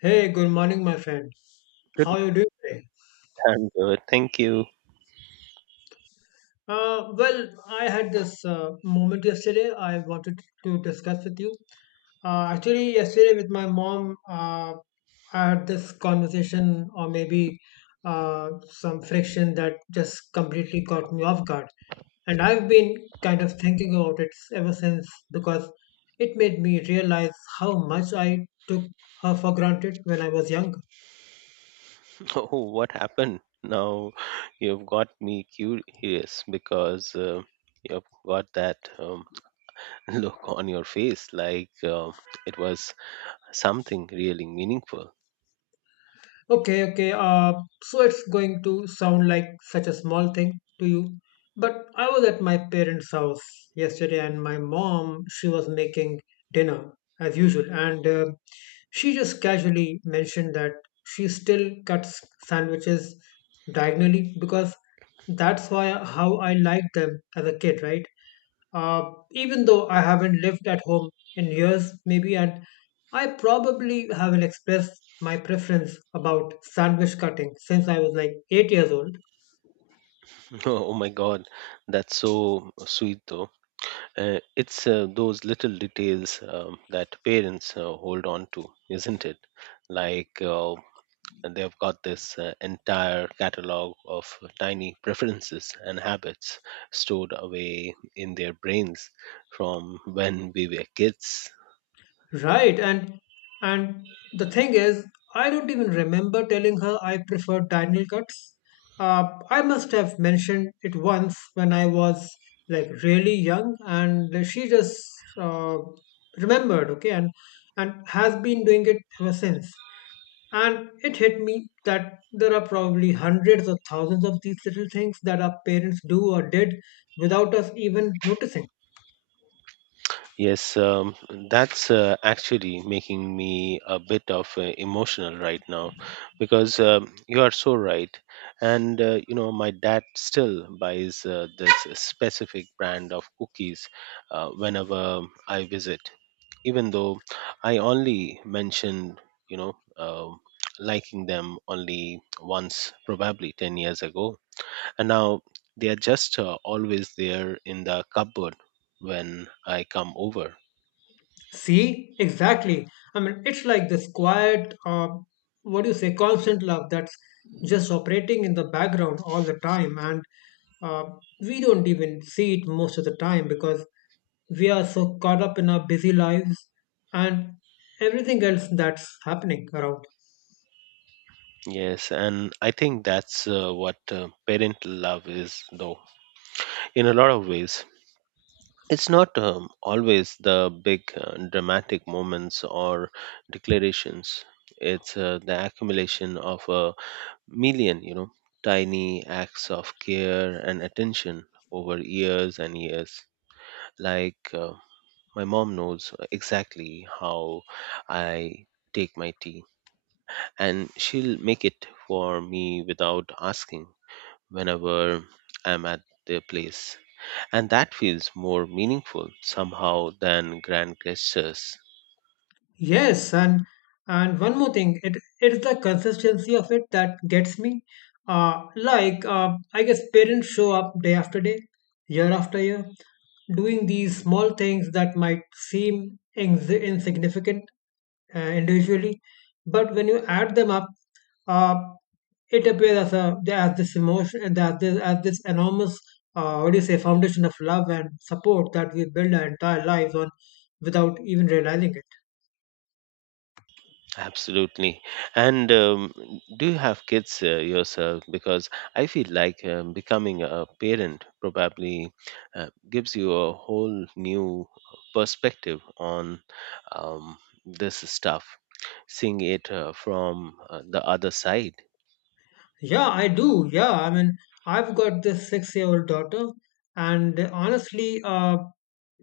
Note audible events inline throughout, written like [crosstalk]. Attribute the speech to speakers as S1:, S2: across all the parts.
S1: Hey, good morning, my friend.
S2: Good,
S1: How are you doing today?
S2: I'm good. Thank you.
S1: Well, I had this moment yesterday I wanted to discuss with you. Actually, yesterday with my mom, I had this conversation or maybe some friction that just completely caught me off guard. And I've been kind of thinking about it ever since because it made me realize how much I took her for granted when I was young.
S2: [laughs] Oh, what happened? Now you've got me curious because you've got that [laughs] look on your face like it was something really meaningful.
S1: Okay, okay. So it's going to sound like such a small thing to you. But I was at my parents' house yesterday, and my mom, she was making dinner as usual. And she just casually mentioned that she still cuts sandwiches diagonally because that's why how I liked them as a kid, right? Even though I haven't lived at home in years, maybe, and I probably haven't expressed my preference about sandwich cutting since I was like 8 years old.
S2: [laughs] Oh my God, that's so sweet though. It's those little details that parents hold on to, isn't it? Like and they've got this entire catalog of tiny preferences and habits stored away in their brains from when we were kids.
S1: Right, and the thing is, I don't even remember telling her I prefer diagonal cuts. I must have mentioned it once when I was like really young, and she just remembered, okay, and has been doing it ever since. And it hit me that there are probably hundreds or thousands of these little things that our parents do or did without us even noticing.
S2: Yes, that's actually making me a bit of emotional right now because you are so right. And, my dad still buys this specific brand of cookies whenever I visit, even though I only mentioned, you know, um liking them only once, probably 10 years ago. And now they are just always there in the cupboard when I come over.
S1: See, exactly. I mean, it's like this quiet, what do you say, constant love that's just operating in the background all the time. And uh, we don't even see it most of the time because we are so caught up in our busy lives and everything else that's happening around.
S2: Yes, and I think that's what parental love is, though, in a lot of ways. It's not always the big dramatic moments or declarations. It's the accumulation of a million, tiny acts of care and attention over years and years. Like my mom knows exactly how I take my tea, and she'll make it for me without asking whenever I'm at their place. And that feels more meaningful somehow than grand gestures.
S1: Yes, and one more thing, it's the consistency of it that gets me. Like I guess parents show up day after day, year after year, doing these small things that might seem insignificant individually, but when you add them up, uh, it appears as a as this emotion and as this enormous what do you say foundation of love and support that we build our entire lives on without even realizing it.
S2: Absolutely. And do you have kids yourself? Because I feel like becoming a parent probably gives you a whole new perspective on um, this stuff, seeing it from the other side.
S1: Yeah, I do. Yeah, I mean, I've got this 6-year-old daughter, and honestly,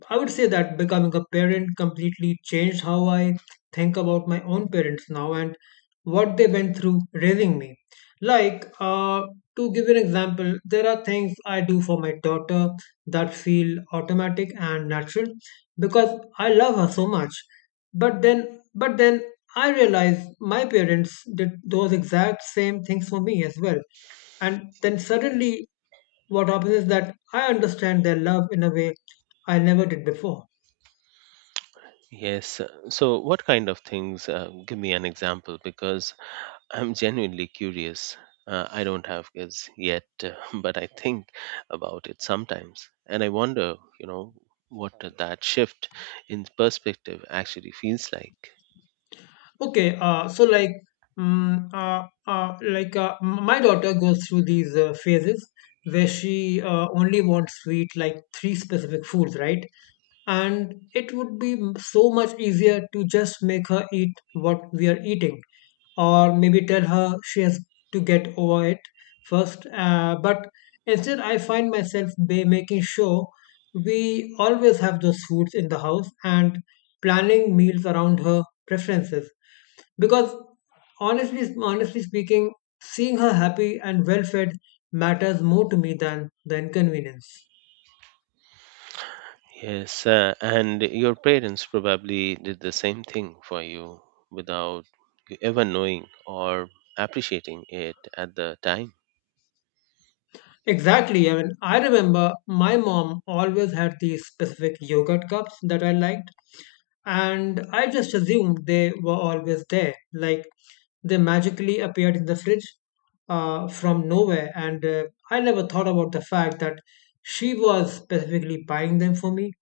S1: I would say that becoming a parent completely changed how I think about my own parents now and what they went through raising me. Like, to give you an example, there are things I do for my daughter that feel automatic and natural because I love her so much. But then but then I realized my parents did those exact same things for me as well. And then suddenly, what happens is that I understand their love in a way I never did before.
S2: Yes. So, what kind of things? Give me an example because I'm genuinely curious. I don't have kids yet, [laughs] but I think about it sometimes. And I wonder, what that shift in perspective actually feels like.
S1: Okay, so like, mm like m- my daughter goes through these phases where she only wants sweet, like three specific foods, right? And it would be so much easier to just make her eat what we are eating, or maybe tell her she has to get over it first. But instead, I find myself making sure we always have those foods in the house and planning meals around her preferences because honestly speaking seeing her happy and well fed matters more to me than the inconvenience.
S2: Yes, and your parents probably did the same thing for you without you ever knowing or appreciating it at the time.
S1: Exactly. I mean, I remember my mom always had these specific yogurt cups that I liked, and I just assumed they were always there. Like they magically appeared in the fridge from nowhere, and I never thought about the fact that she was specifically buying them for me,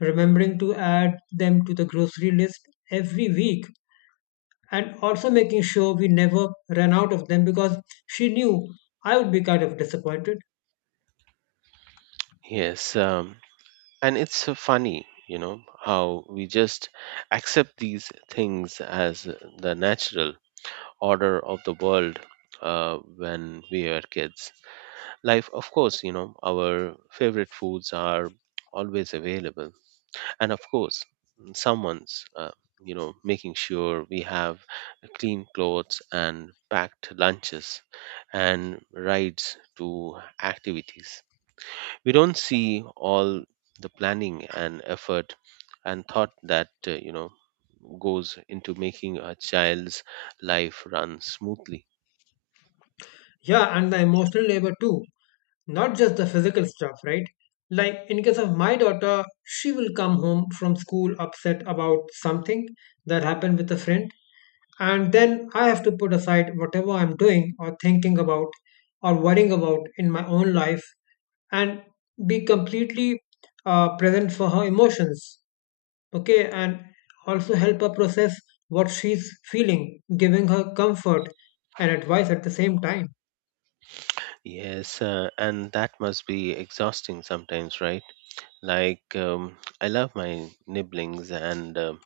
S1: remembering to add them to the grocery list every week, and also making sure we never ran out of them because she knew I would be kind of disappointed.
S2: Yes, and it's so funny, how we just accept these things as the natural order of the world when we were kids. Life, of course, our favorite foods are always available. And of course, someone's, making sure we have clean clothes and packed lunches and rides to activities. We don't see all the planning and effort and thought that, goes into making a child's life run smoothly.
S1: Yeah, and the emotional labor too, not just the physical stuff, right? Like in case of my daughter, she will come home from school upset about something that happened with a friend, and then I have to put aside whatever I'm doing or thinking about or worrying about in my own life and be completely present for her emotions, okay, and also help her process what she's feeling, giving her comfort and advice at the same time.
S2: Yes, and that must be exhausting sometimes, right? Like, I love my nibblings and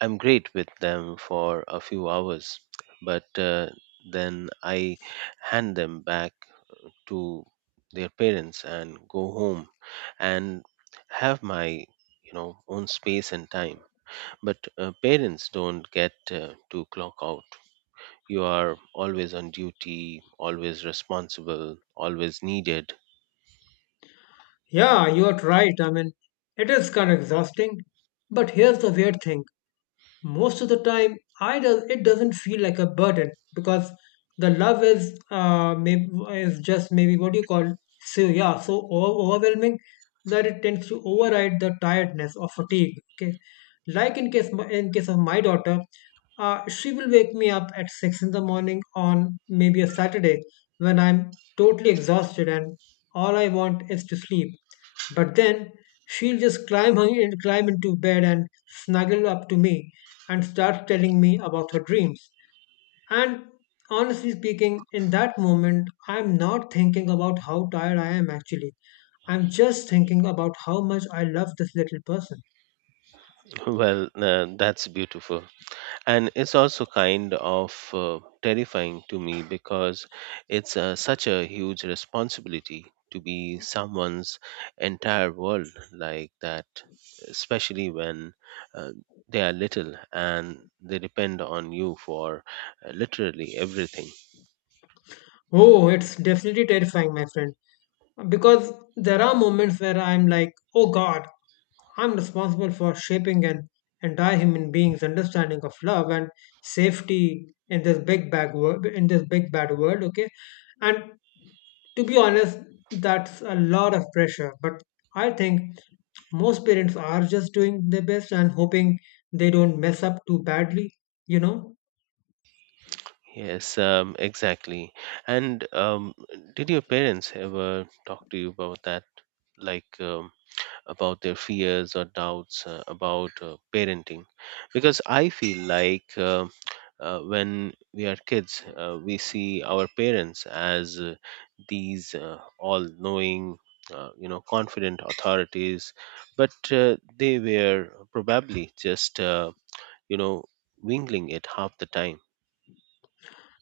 S2: I'm great with them for a few hours, but then I hand them back to their parents and go home and have my own space and time, but parents don't get to clock out. You are always on duty, always responsible, always needed.
S1: Yeah, you're right. I mean, it is kind of exhausting. But here's the weird thing. Most of the time, I does it doesn't feel like a burden because the love is maybe is just maybe what do you call so yeah so overwhelming that it tends to override the tiredness or fatigue. Okay, like in case of my daughter, she will wake me up at 6 in the morning on maybe a Saturday when I'm totally exhausted and all I want is to sleep. But then she'll just climb into bed and snuggle up to me and start telling me about her dreams. And honestly speaking, in that moment, I'm not thinking about how tired I am actually. I'm just thinking about how much I love this little person.
S2: Well, that's beautiful. And it's also kind of terrifying to me because it's such a huge responsibility to be someone's entire world like that, especially when uh, they are little and they depend on you for literally everything.
S1: Oh, it's definitely terrifying, my friend. Because there are moments where I'm like, oh God, I'm responsible for shaping an entire human being's understanding of love and safety in this big bad world. In this big bad world, okay. And to be honest, that's a lot of pressure. But I think most parents are just doing their best and hoping they don't mess up too badly. You know.
S2: Yes, exactly. And did your parents ever talk to you about that? Like, about their fears or doubts about parenting, because I feel like when we are kids, we see our parents as these all knowing, confident authorities, but they were probably just you know wingling it half the time.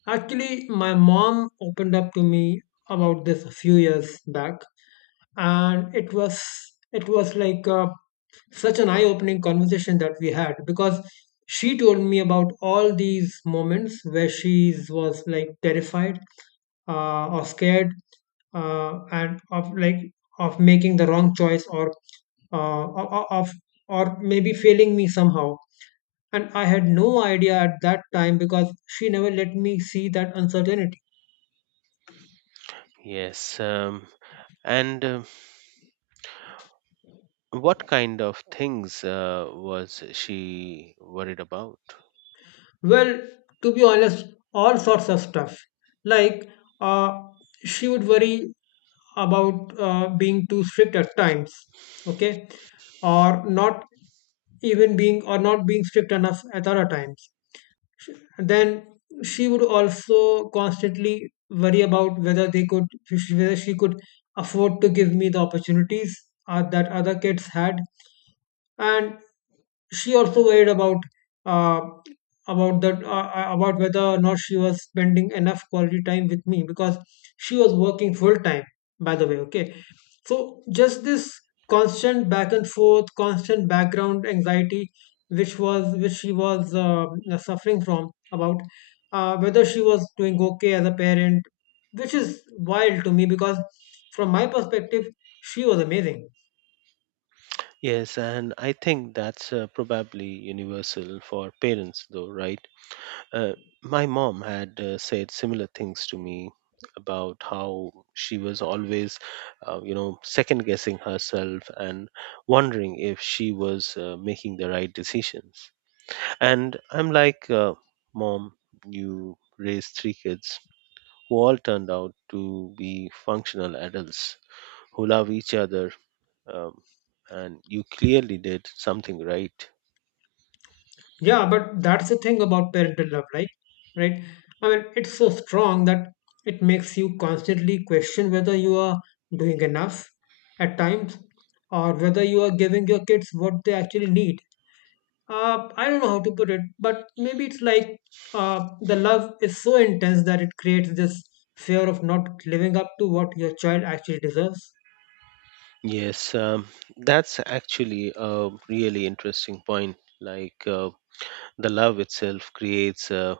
S1: Actually, my mom opened up to me about this a few years back, and it was like such an eye-opening conversation that we had because she told me about all these moments where she was like terrified or scared and of like of making the wrong choice or of or maybe failing me somehow, and I had no idea at that time because she never let me see that uncertainty.
S2: Yes, and what kind of things was she worried about?
S1: Well, to be honest, all sorts of stuff. Like, uh, she would worry about being too strict at times, okay, or not being strict enough at other times. And then she would also constantly worry about whether they could whether she could afford to give me the opportunities that other kids had, and she also worried uh, about that about whether or not she was spending enough quality time with me because she was working full time by the way, okay, so just this constant back and forth, constant background anxiety which was which she was suffering from about whether she was doing okay as a parent, which is wild to me because from my perspective she was amazing.
S2: Yes, and I think that's probably universal for parents, though, right? Uh, my mom had said similar things to me about how she was always, second guessing herself and wondering if she was making the right decisions. And I'm like, Mom, you raised three kids who all turned out to be functional adults who love each other, um, and you clearly did something right.
S1: Yeah, but that's the thing about parental love, right? Right? I mean, it's so strong that it makes you constantly question whether you are doing enough at times or whether you are giving your kids what they actually need. I don't know how to put it, but maybe it's like the love is so intense that it creates this fear of not living up to what your child actually deserves.
S2: Yes, that's actually a really interesting point. Like the love itself creates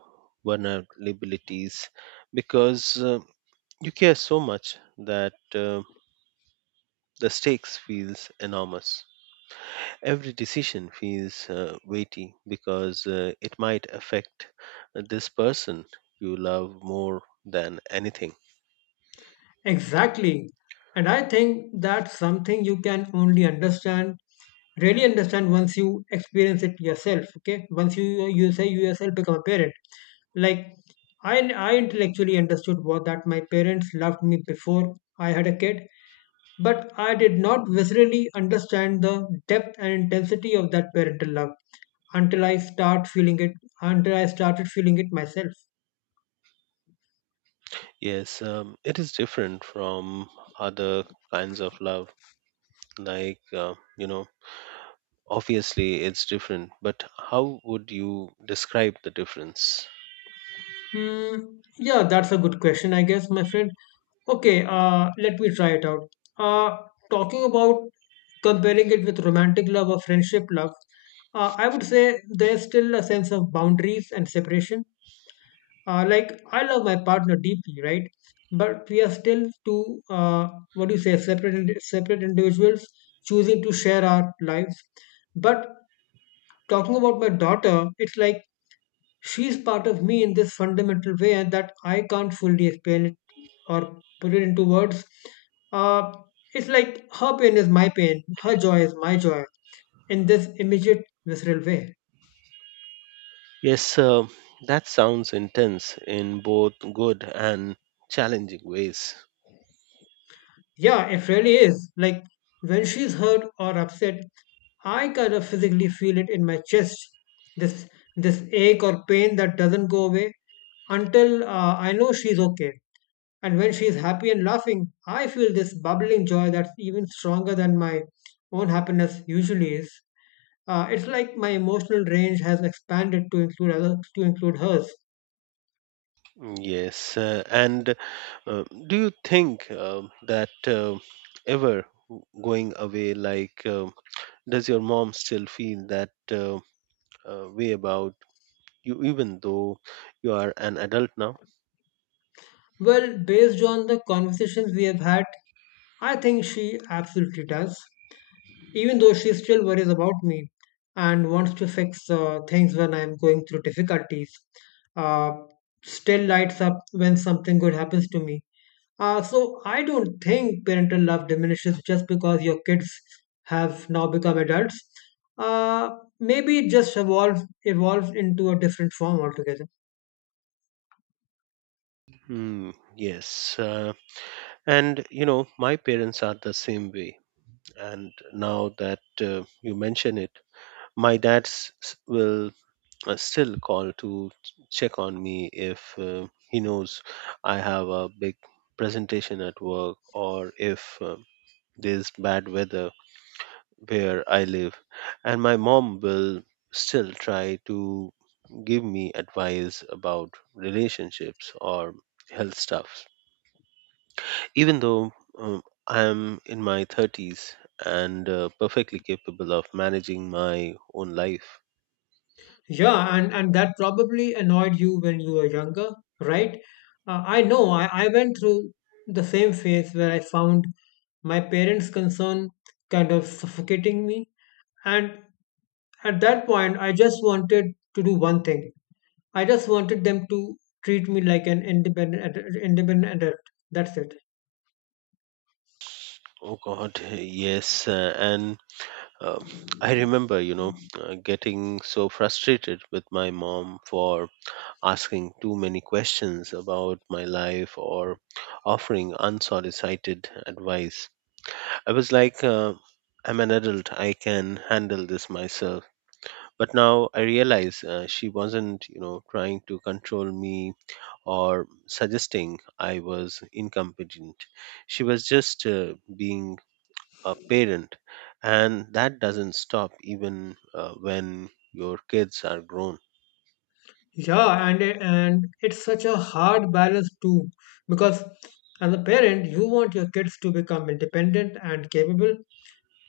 S2: vulnerabilities, because you care so much that the stakes feels enormous. Every decision feels weighty because it might affect this person you love more than anything.
S1: Exactly. And I think that's something you can only understand, really understand once you experience it yourself. Okay. Once you yourself become a parent. Like I I intellectually understood what that my parents loved me before I had a kid, but I did not viscerally understand the depth and intensity of that parental love until I start feeling it, until I started feeling it myself.
S2: Yes, it is different from other kinds of love. Like, obviously it's different, but how would you describe the difference?
S1: Mm, yeah, that's a good question, I guess, my friend. Okay, let me try it out. Uh, talking about comparing it with romantic love or friendship love, I would say there's still a sense of boundaries and separation. Like I love my partner deeply, right? But we are still two, what do you say, separate individuals choosing to share our lives. But talking about my daughter, it's like she's part of me in this fundamental way that I can't fully explain it or put it into words. Uh, it's like her pain is my pain, her joy is my joy in this immediate, visceral way.
S2: Yes, that sounds intense in both good and challenging ways.
S1: Yeah, it really is. Like when she's hurt or upset, I kind of physically feel it in my chest. This this ache or pain that doesn't go away until I know she's okay. And when she's happy and laughing, I feel this bubbling joy that's even stronger than my own happiness usually is. It's like my emotional range has expanded to include hers.
S2: Yes, and do you think that ever going away? Like, does your mom still feel that way about you, even though you are an adult now?
S1: Well, based on the conversations we have had, I think she absolutely does. Even though she still worries about me and wants to fix things when I'm going through difficulties, uh, still lights up when something good happens to me. So I don't think parental love diminishes just because your kids have now become adults. Uh, Maybe it just evolved into a different form altogether.
S2: Hmm, yes, and my parents are the same way, and now that you mention it, my dad's will still call to check on me if he knows I have a big presentation at work, or if there's bad weather where I live, and my mom will still try to give me advice about relationships or health stuff, even though I'm in my 30s and perfectly capable of managing my own life.
S1: Yeah, and that probably annoyed you when you were younger, right? I know I went through the same phase where I found my parents' concern kind of suffocating me. And at that point, I just wanted to do one thing. I just wanted them to treat me like an independent adult. That's it.
S2: Oh God, [laughs] yes. And uh, I remember, you know, getting so frustrated with my mom for asking too many questions about my life or offering unsolicited advice. I was like, I'm an adult, I can handle this myself. But now I realize she wasn't, trying to control me or suggesting I was incompetent. She was just being a parent, and that doesn't stop even when your kids are grown.
S1: Yeah, and it's such a hard balance too, because as a parent, you want your kids to become independent and capable,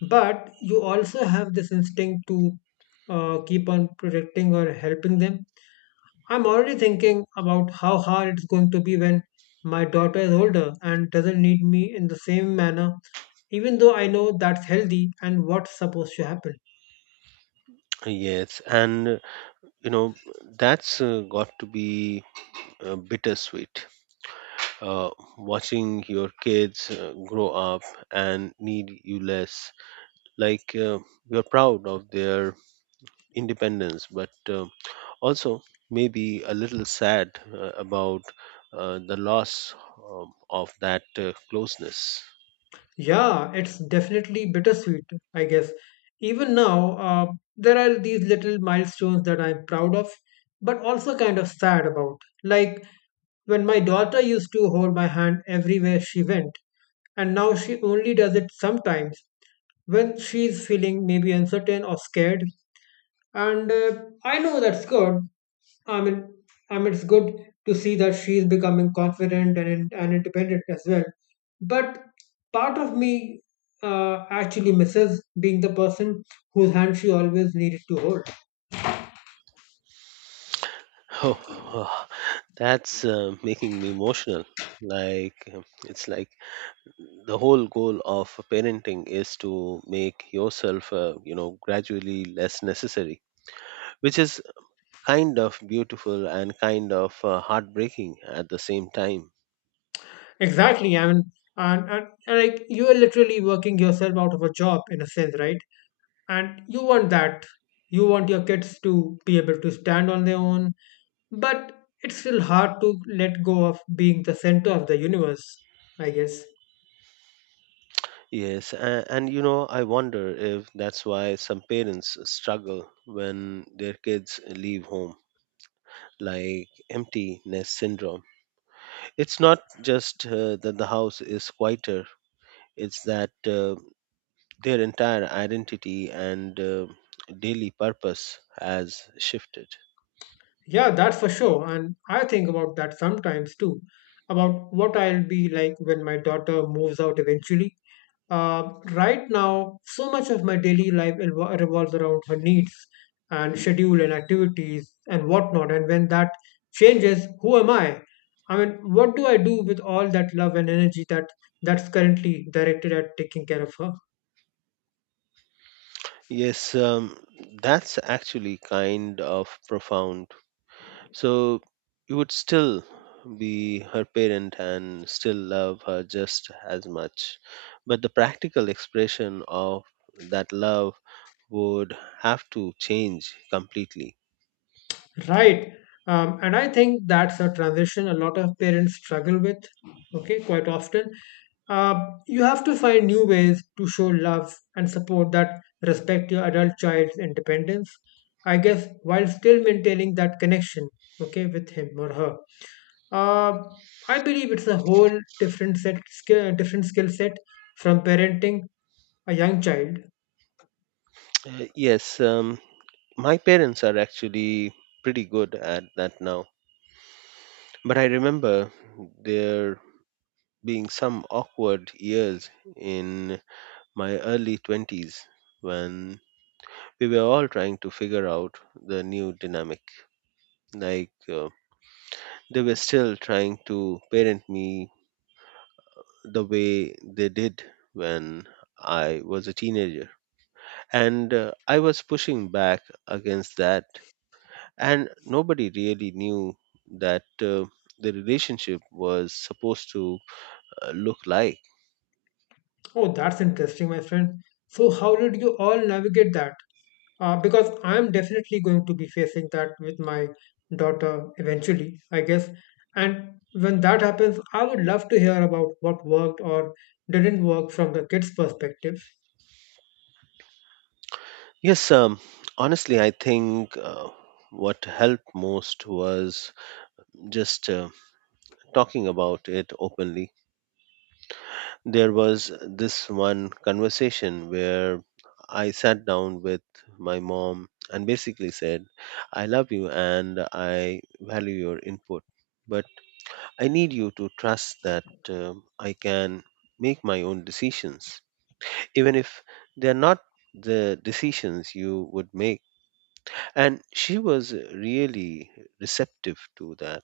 S1: but you also have this instinct to keep on protecting or helping them. I'm already thinking about how hard it's going to be when my daughter is older and doesn't need me in the same manner, even though I know that's healthy and what's supposed to happen.
S2: Yes, and you know, that's got to be bittersweet. uh, watching your kids grow up and need you less. Like you're proud of their independence, but also maybe a little sad about the loss, of that closeness.
S1: Yeah, it's definitely bittersweet, I guess. Even now, there are these little milestones that I'm proud of, but also kind of sad about. Like when my daughter used to hold my hand everywhere she went, and now she only does it sometimes when she's feeling maybe uncertain or scared. And I know that's good, I mean, I mean, it's good to see that she's becoming confident and independent as well. But part of me actually misses being the person whose hand she always needed to hold.
S2: [sighs] Oh, oh, that's making me emotional. Like it's like the whole goal of parenting is to make yourself, gradually less necessary, which is kind of beautiful and kind of heartbreaking at the same time.
S1: Exactly. I mean, and like you are literally working yourself out of a job in a sense, right? And you want that. You want your kids to be able to stand on their own, but it's still hard to let go of being the center of the universe, I guess.
S2: Yes, and I wonder if that's why some parents struggle when their kids leave home, like empty nest syndrome. It's not just that the house is quieter, it's that their entire identity and daily purpose has shifted.
S1: Yeah, that's for sure. And I think about that sometimes too, about what I'll be like when my daughter moves out eventually. Right now, so much of my daily life revolves around her needs and schedule and activities and whatnot. And when that changes, who am I? I mean, what do I do with all that love and energy that that's currently directed at taking care of her?
S2: Yes, that's actually kind of profound. So you would still be her parent and still love her just as much. But the practical expression of that love would have to change completely.
S1: Right. And I think that's a transition a lot of parents struggle with, okay, quite often. Uh, you have to find new ways to show love and support that respect your adult child's independence, I guess, while still maintaining that connection, okay, with him or her. Uh, I believe it's a whole different skill set from parenting a young child.
S2: Yes, my parents are actually pretty good at that now. But I remember there being some awkward years in my early 20s when we were all trying to figure out the new dynamic. Like they were still trying to parent me the way they did when I was a teenager. And I was pushing back against that. And nobody really knew that the relationship was supposed to look like.
S1: Oh, that's interesting, my friend. So, how did you all navigate that? Because I'm definitely going to be facing that with my daughter eventually, I guess. And when that happens, I would love to hear about what worked or didn't work from the kids' perspective.
S2: Yes, honestly, I think what helped most was just talking about it openly. There was this one conversation where I sat down with my mom and basically said, I love you and I value your input, but I need you to trust that I can make my own decisions, even if they're not the decisions you would make. And she was really receptive to that,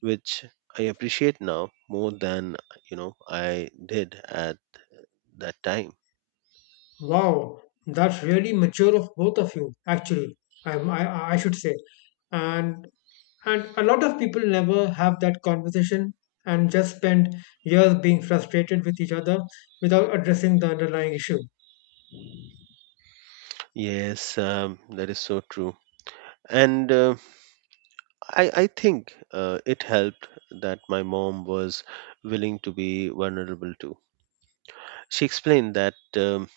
S2: which I appreciate now more than I did at that time.
S1: Wow, that's really mature of both of you, actually. I should say, and a lot of people never have that conversation and just spend years being frustrated with each other without addressing the underlying issue.
S2: Yes, that is so true. And I think it helped that my mom was willing to be vulnerable too. She explained that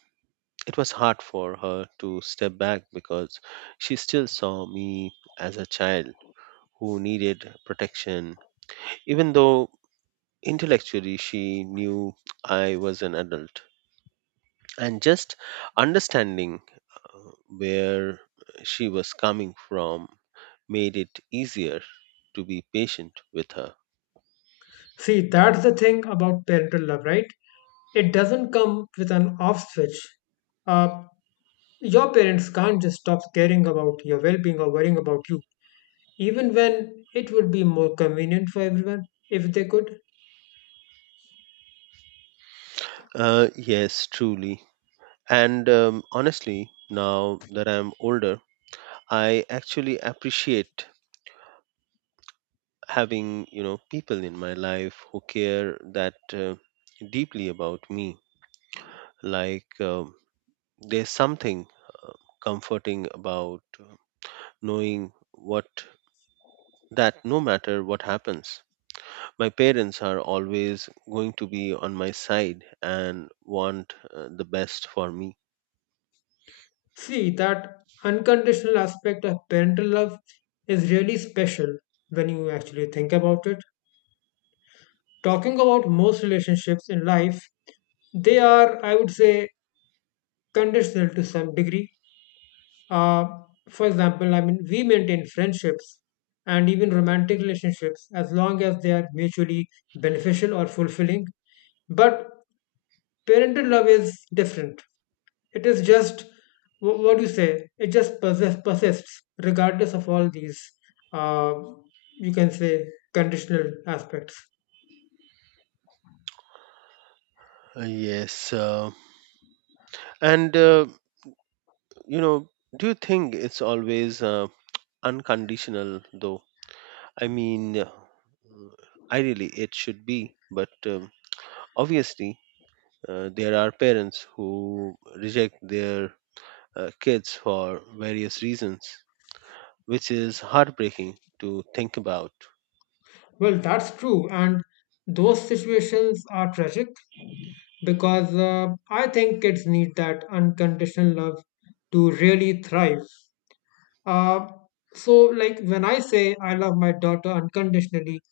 S2: it was hard for her to step back because she still saw me as a child who needed protection, even though intellectually she knew I was an adult. And just understanding uh, where she was coming from made it easier to be patient with her.
S1: See, that's the thing about parental love, right? It doesn't come with an off switch. Uh, your parents can't just stop caring about your well-being or worrying about you, even when it would be more convenient for everyone if they could.
S2: Yes, truly. And honestly, now that I'm older, I actually appreciate having people in my life who care that deeply about me. Like there's something uh, comforting about knowing what that no matter what happens, my parents are always going to be on my side and want the best for me.
S1: See, that unconditional aspect of parental love is really special when you actually think about it. Talking about most relationships in life, they are, I would say, conditional to some degree. Uh, for example, I mean, we maintain friendships and even romantic relationships as long as they are mutually beneficial or fulfilling. But parental love is different. It is just what do you say? It just persists regardless of all these, uh, you can say, conditional aspects.
S2: Yes. And, you know, do you think it's always unconditional, though? I mean, ideally, it should be, but obviously, there are parents who reject their kids for various reasons, which is heartbreaking to think about.
S1: Well, that's true, and those situations are tragic because I think kids need that unconditional love to really thrive. Uh, so, like when I say I love my daughter unconditionally,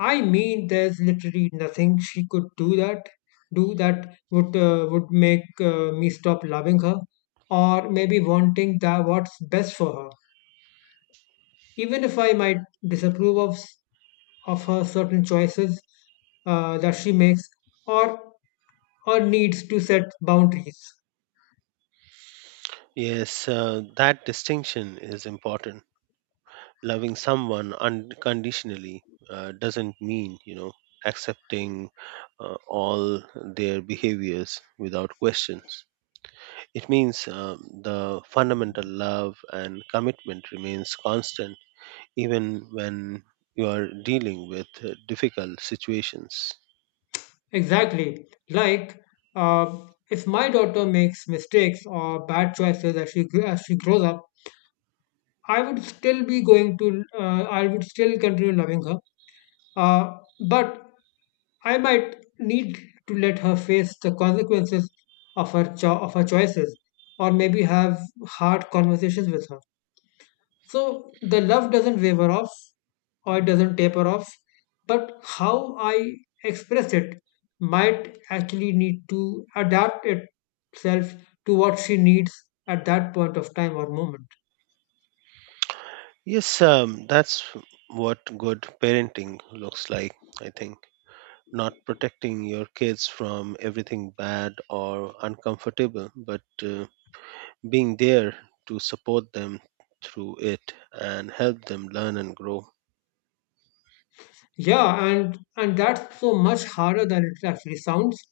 S1: I mean, there's literally nothing she could do that would make me stop loving her, or maybe wanting that what's best for her. Even if I might disapprove of of her certain choices that she makes, or needs to set boundaries.
S2: Yes, that distinction is important. Loving someone unconditionally doesn't mean accepting all their behaviors without questions. It means the fundamental love and commitment remains constant even when you are dealing with difficult situations.
S1: Exactly. Like, uh, if my daughter makes mistakes or bad choices as she grows up, I would still be going to, I would still continue loving her. But I might need to let her face the consequences of her of her choices, or maybe have hard conversations with her. So the love doesn't waver off, or it doesn't taper off, but how I express it might actually need to adapt itself to what she needs at that point of time or moment.
S2: Yes, that's what good parenting looks like, I think. Not protecting your kids from everything bad or uncomfortable, but uh, being there to support them through it and help them learn and grow.
S1: Yeah, and that's so much harder than it actually sounds.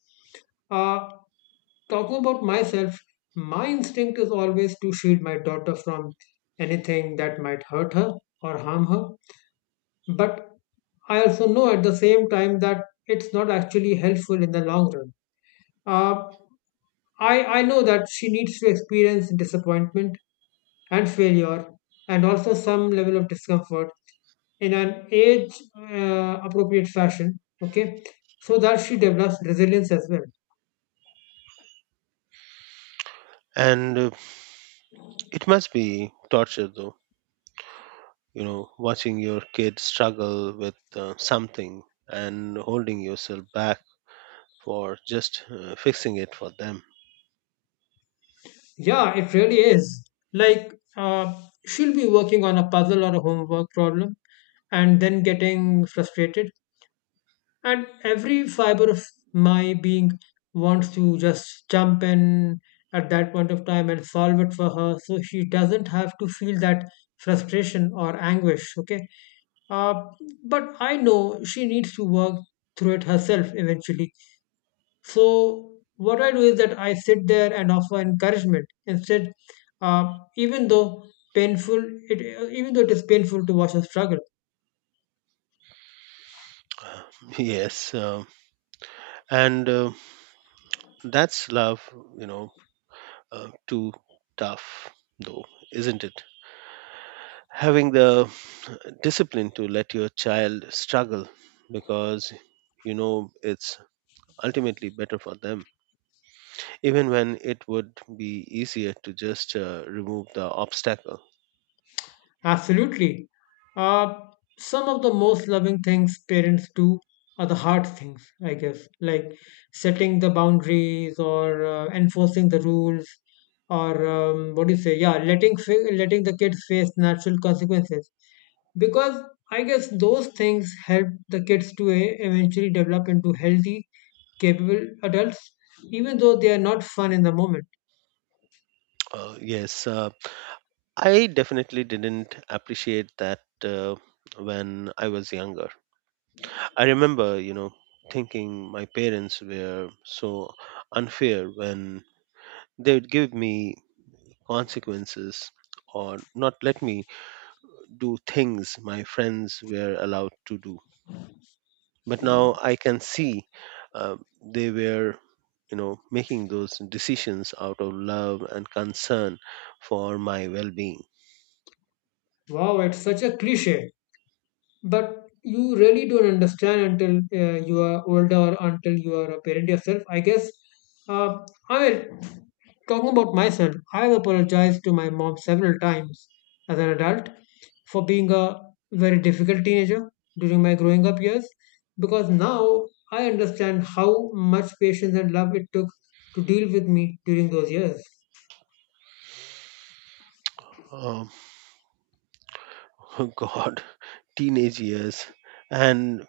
S1: Uh, Talking about myself, my instinct is always to shield my daughter from anything that might hurt her or harm her. But I also know at the same time that it's not actually helpful in the long run. Uh, I know that she needs to experience disappointment and failure and also some level of discomfort in an age appropriate fashion, okay, so that she develops resilience as well.
S2: And it must be torture, though, watching your kid struggle with something and holding yourself back for just fixing it for them. [laughs]
S1: Yeah, it really is. Like she'll be working on a puzzle or a homework problem and then getting frustrated, and every fiber of my being wants to just jump in at that point of time and solve it for her so she doesn't have to feel that frustration or anguish, okay. uh, but I know she needs to work through it herself eventually. So what I do is that I sit there and offer encouragement instead, uh, even though painful, it even though it is painful to watch her struggle.
S2: Uh, yes, and that's love, you know, too tough, though, isn't it? Having the discipline to let your child struggle because it's ultimately better for them, even when it would be easier to just remove the obstacle.
S1: Absolutely. Uh, some of the most loving things parents do are the hard things, I guess, like setting the boundaries or enforcing the rules, or what do you say? Yeah, letting the kids face natural consequences. Because I guess those things help the kids to eventually develop into healthy, capable adults, even though they are not fun in the moment.
S2: Uh, yes. I definitely didn't appreciate that when I was younger. I remember thinking my parents were so unfair when they would give me consequences or not let me do things my friends were allowed to do. But now I can see uh, they were, making those decisions out of love and concern for my well-being.
S1: Wow, it's such a cliche, but you really don't understand until you are older or until you are a parent yourself, I guess. uh, I mean, talking about myself, I've apologized to my mom several times as an adult for being a very difficult teenager during my growing up years, because now I understand how much patience and love it took to deal with me during those years.
S2: Um, [laughs] oh God, teenage years. And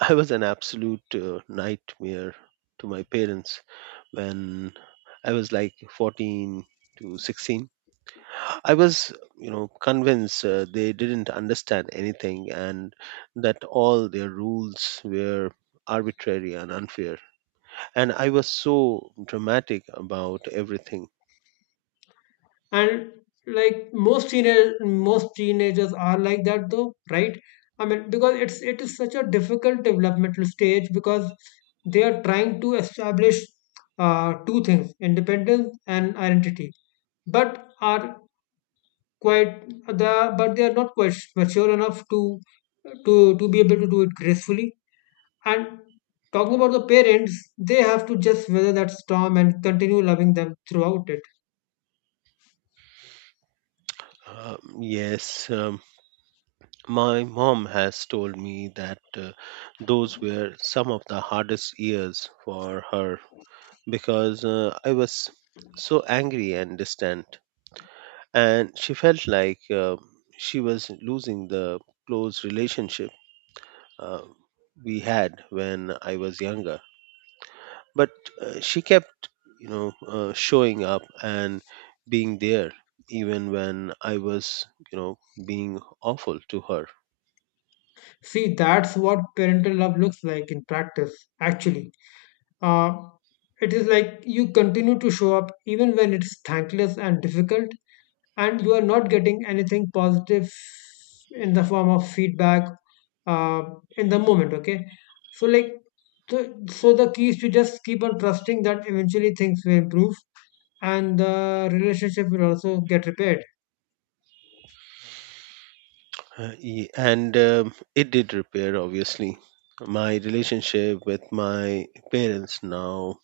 S2: I was an absolute nightmare to my parents when I was like 14 to 16. I was, convinced they didn't understand anything and that all their rules were arbitrary and unfair. And I was so dramatic about everything.
S1: And like most teenagers are like that though, right? I mean, because it is such a difficult developmental stage because they are trying to establish two things: independence and identity. But are quite the but they are not quite mature enough to to be able to do it gracefully. And talking about the parents, they have to just weather that storm and continue loving them throughout it.
S2: Yes, my mom has told me that those were some of the hardest years for her because I was so angry and distant. And she felt like she was losing the close relationship uh, we had when I was younger. But she kept, showing up and being there even when I was, being awful to her.
S1: See, that's what parental love looks like in practice, actually. Uh, it is like you continue to show up even when it's thankless and difficult, and you are not getting anything positive in the form of feedback, uh, in the moment, okay? So, like, so the key is to just keep on trusting that eventually things will improve and the relationship will also get repaired.
S2: Ye- and it did repair, obviously. My relationship with my parents now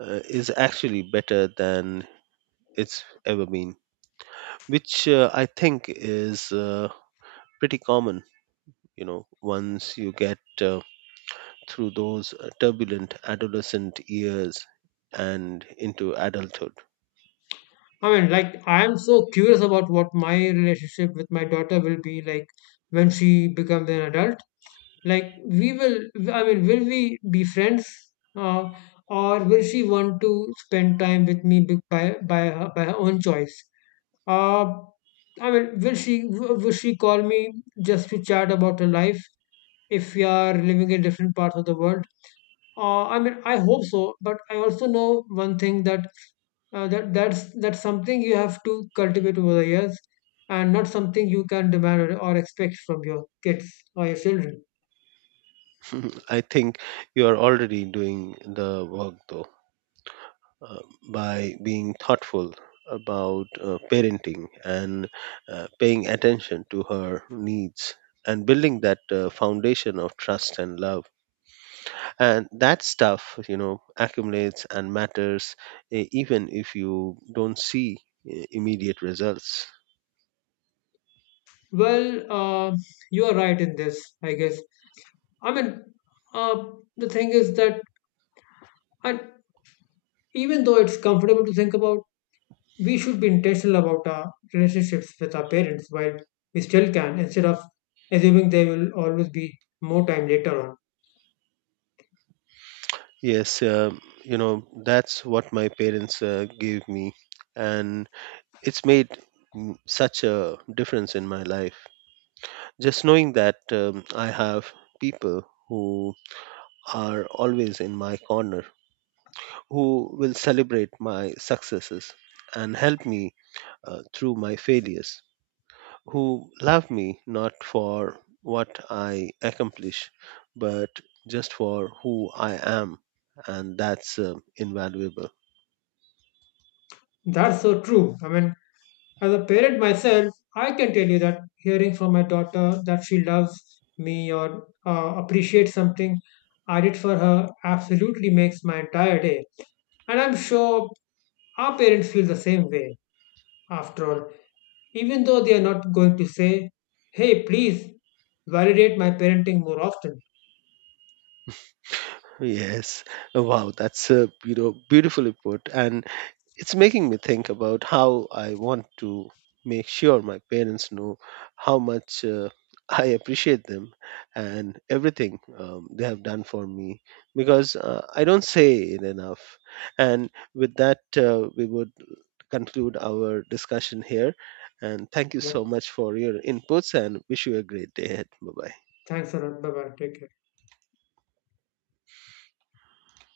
S2: is actually better than it's ever been, which I think is pretty common, once you get through those turbulent adolescent years and into adulthood.
S1: I mean, like, I am so curious about what my relationship with my daughter will be like when she becomes an adult. Like, we will, I mean, will we be friends? Uh, or will she want to spend time with me by her own choice? Uh, I mean, will she will she call me just to chat about her life if we are living in different parts of the world? I mean, I hope so, but I also know one thing, that that's something you have to cultivate over the years, and not something you can demand or expect from your kids or your children.
S2: [laughs] I think you are already doing the work, though, uh, by being thoughtful about parenting and paying attention to her needs, and building that foundation of trust and love, and that stuff accumulates and matters, even if you don't see immediate results.
S1: Well, you are right in this, I guess. I mean, uh, the thing is that, and even though it's comfortable to think about, we should be intentional about our relationships with our parents while we still can, instead of assuming there will always be more time later on.
S2: Yes, that's what my parents gave me, and it's made such a difference in my life. Just knowing that I have people who are always in my corner, who will celebrate my successes and help me through my failures, who love me not for what I accomplish, but just for who I am, and that's invaluable.
S1: That's so true. I mean, as a parent myself, I can tell you that hearing from my daughter that she loves me or appreciates something I did for her absolutely makes my entire day. And I'm sure our parents feel the same way. After all, even though they are not going to say, hey, please validate my parenting more often.
S2: Yes. Oh, wow, that's beautifully put, and it's making me think about how I want to make sure my parents know how much I appreciate them and everything they have done for me because I don't say it enough. And with that, we would conclude our discussion here. And thank you so
S1: Yep.
S2: much for your inputs, and wish you a great day ahead. Bye bye.
S1: Thanks a lot. Bye bye. Take care.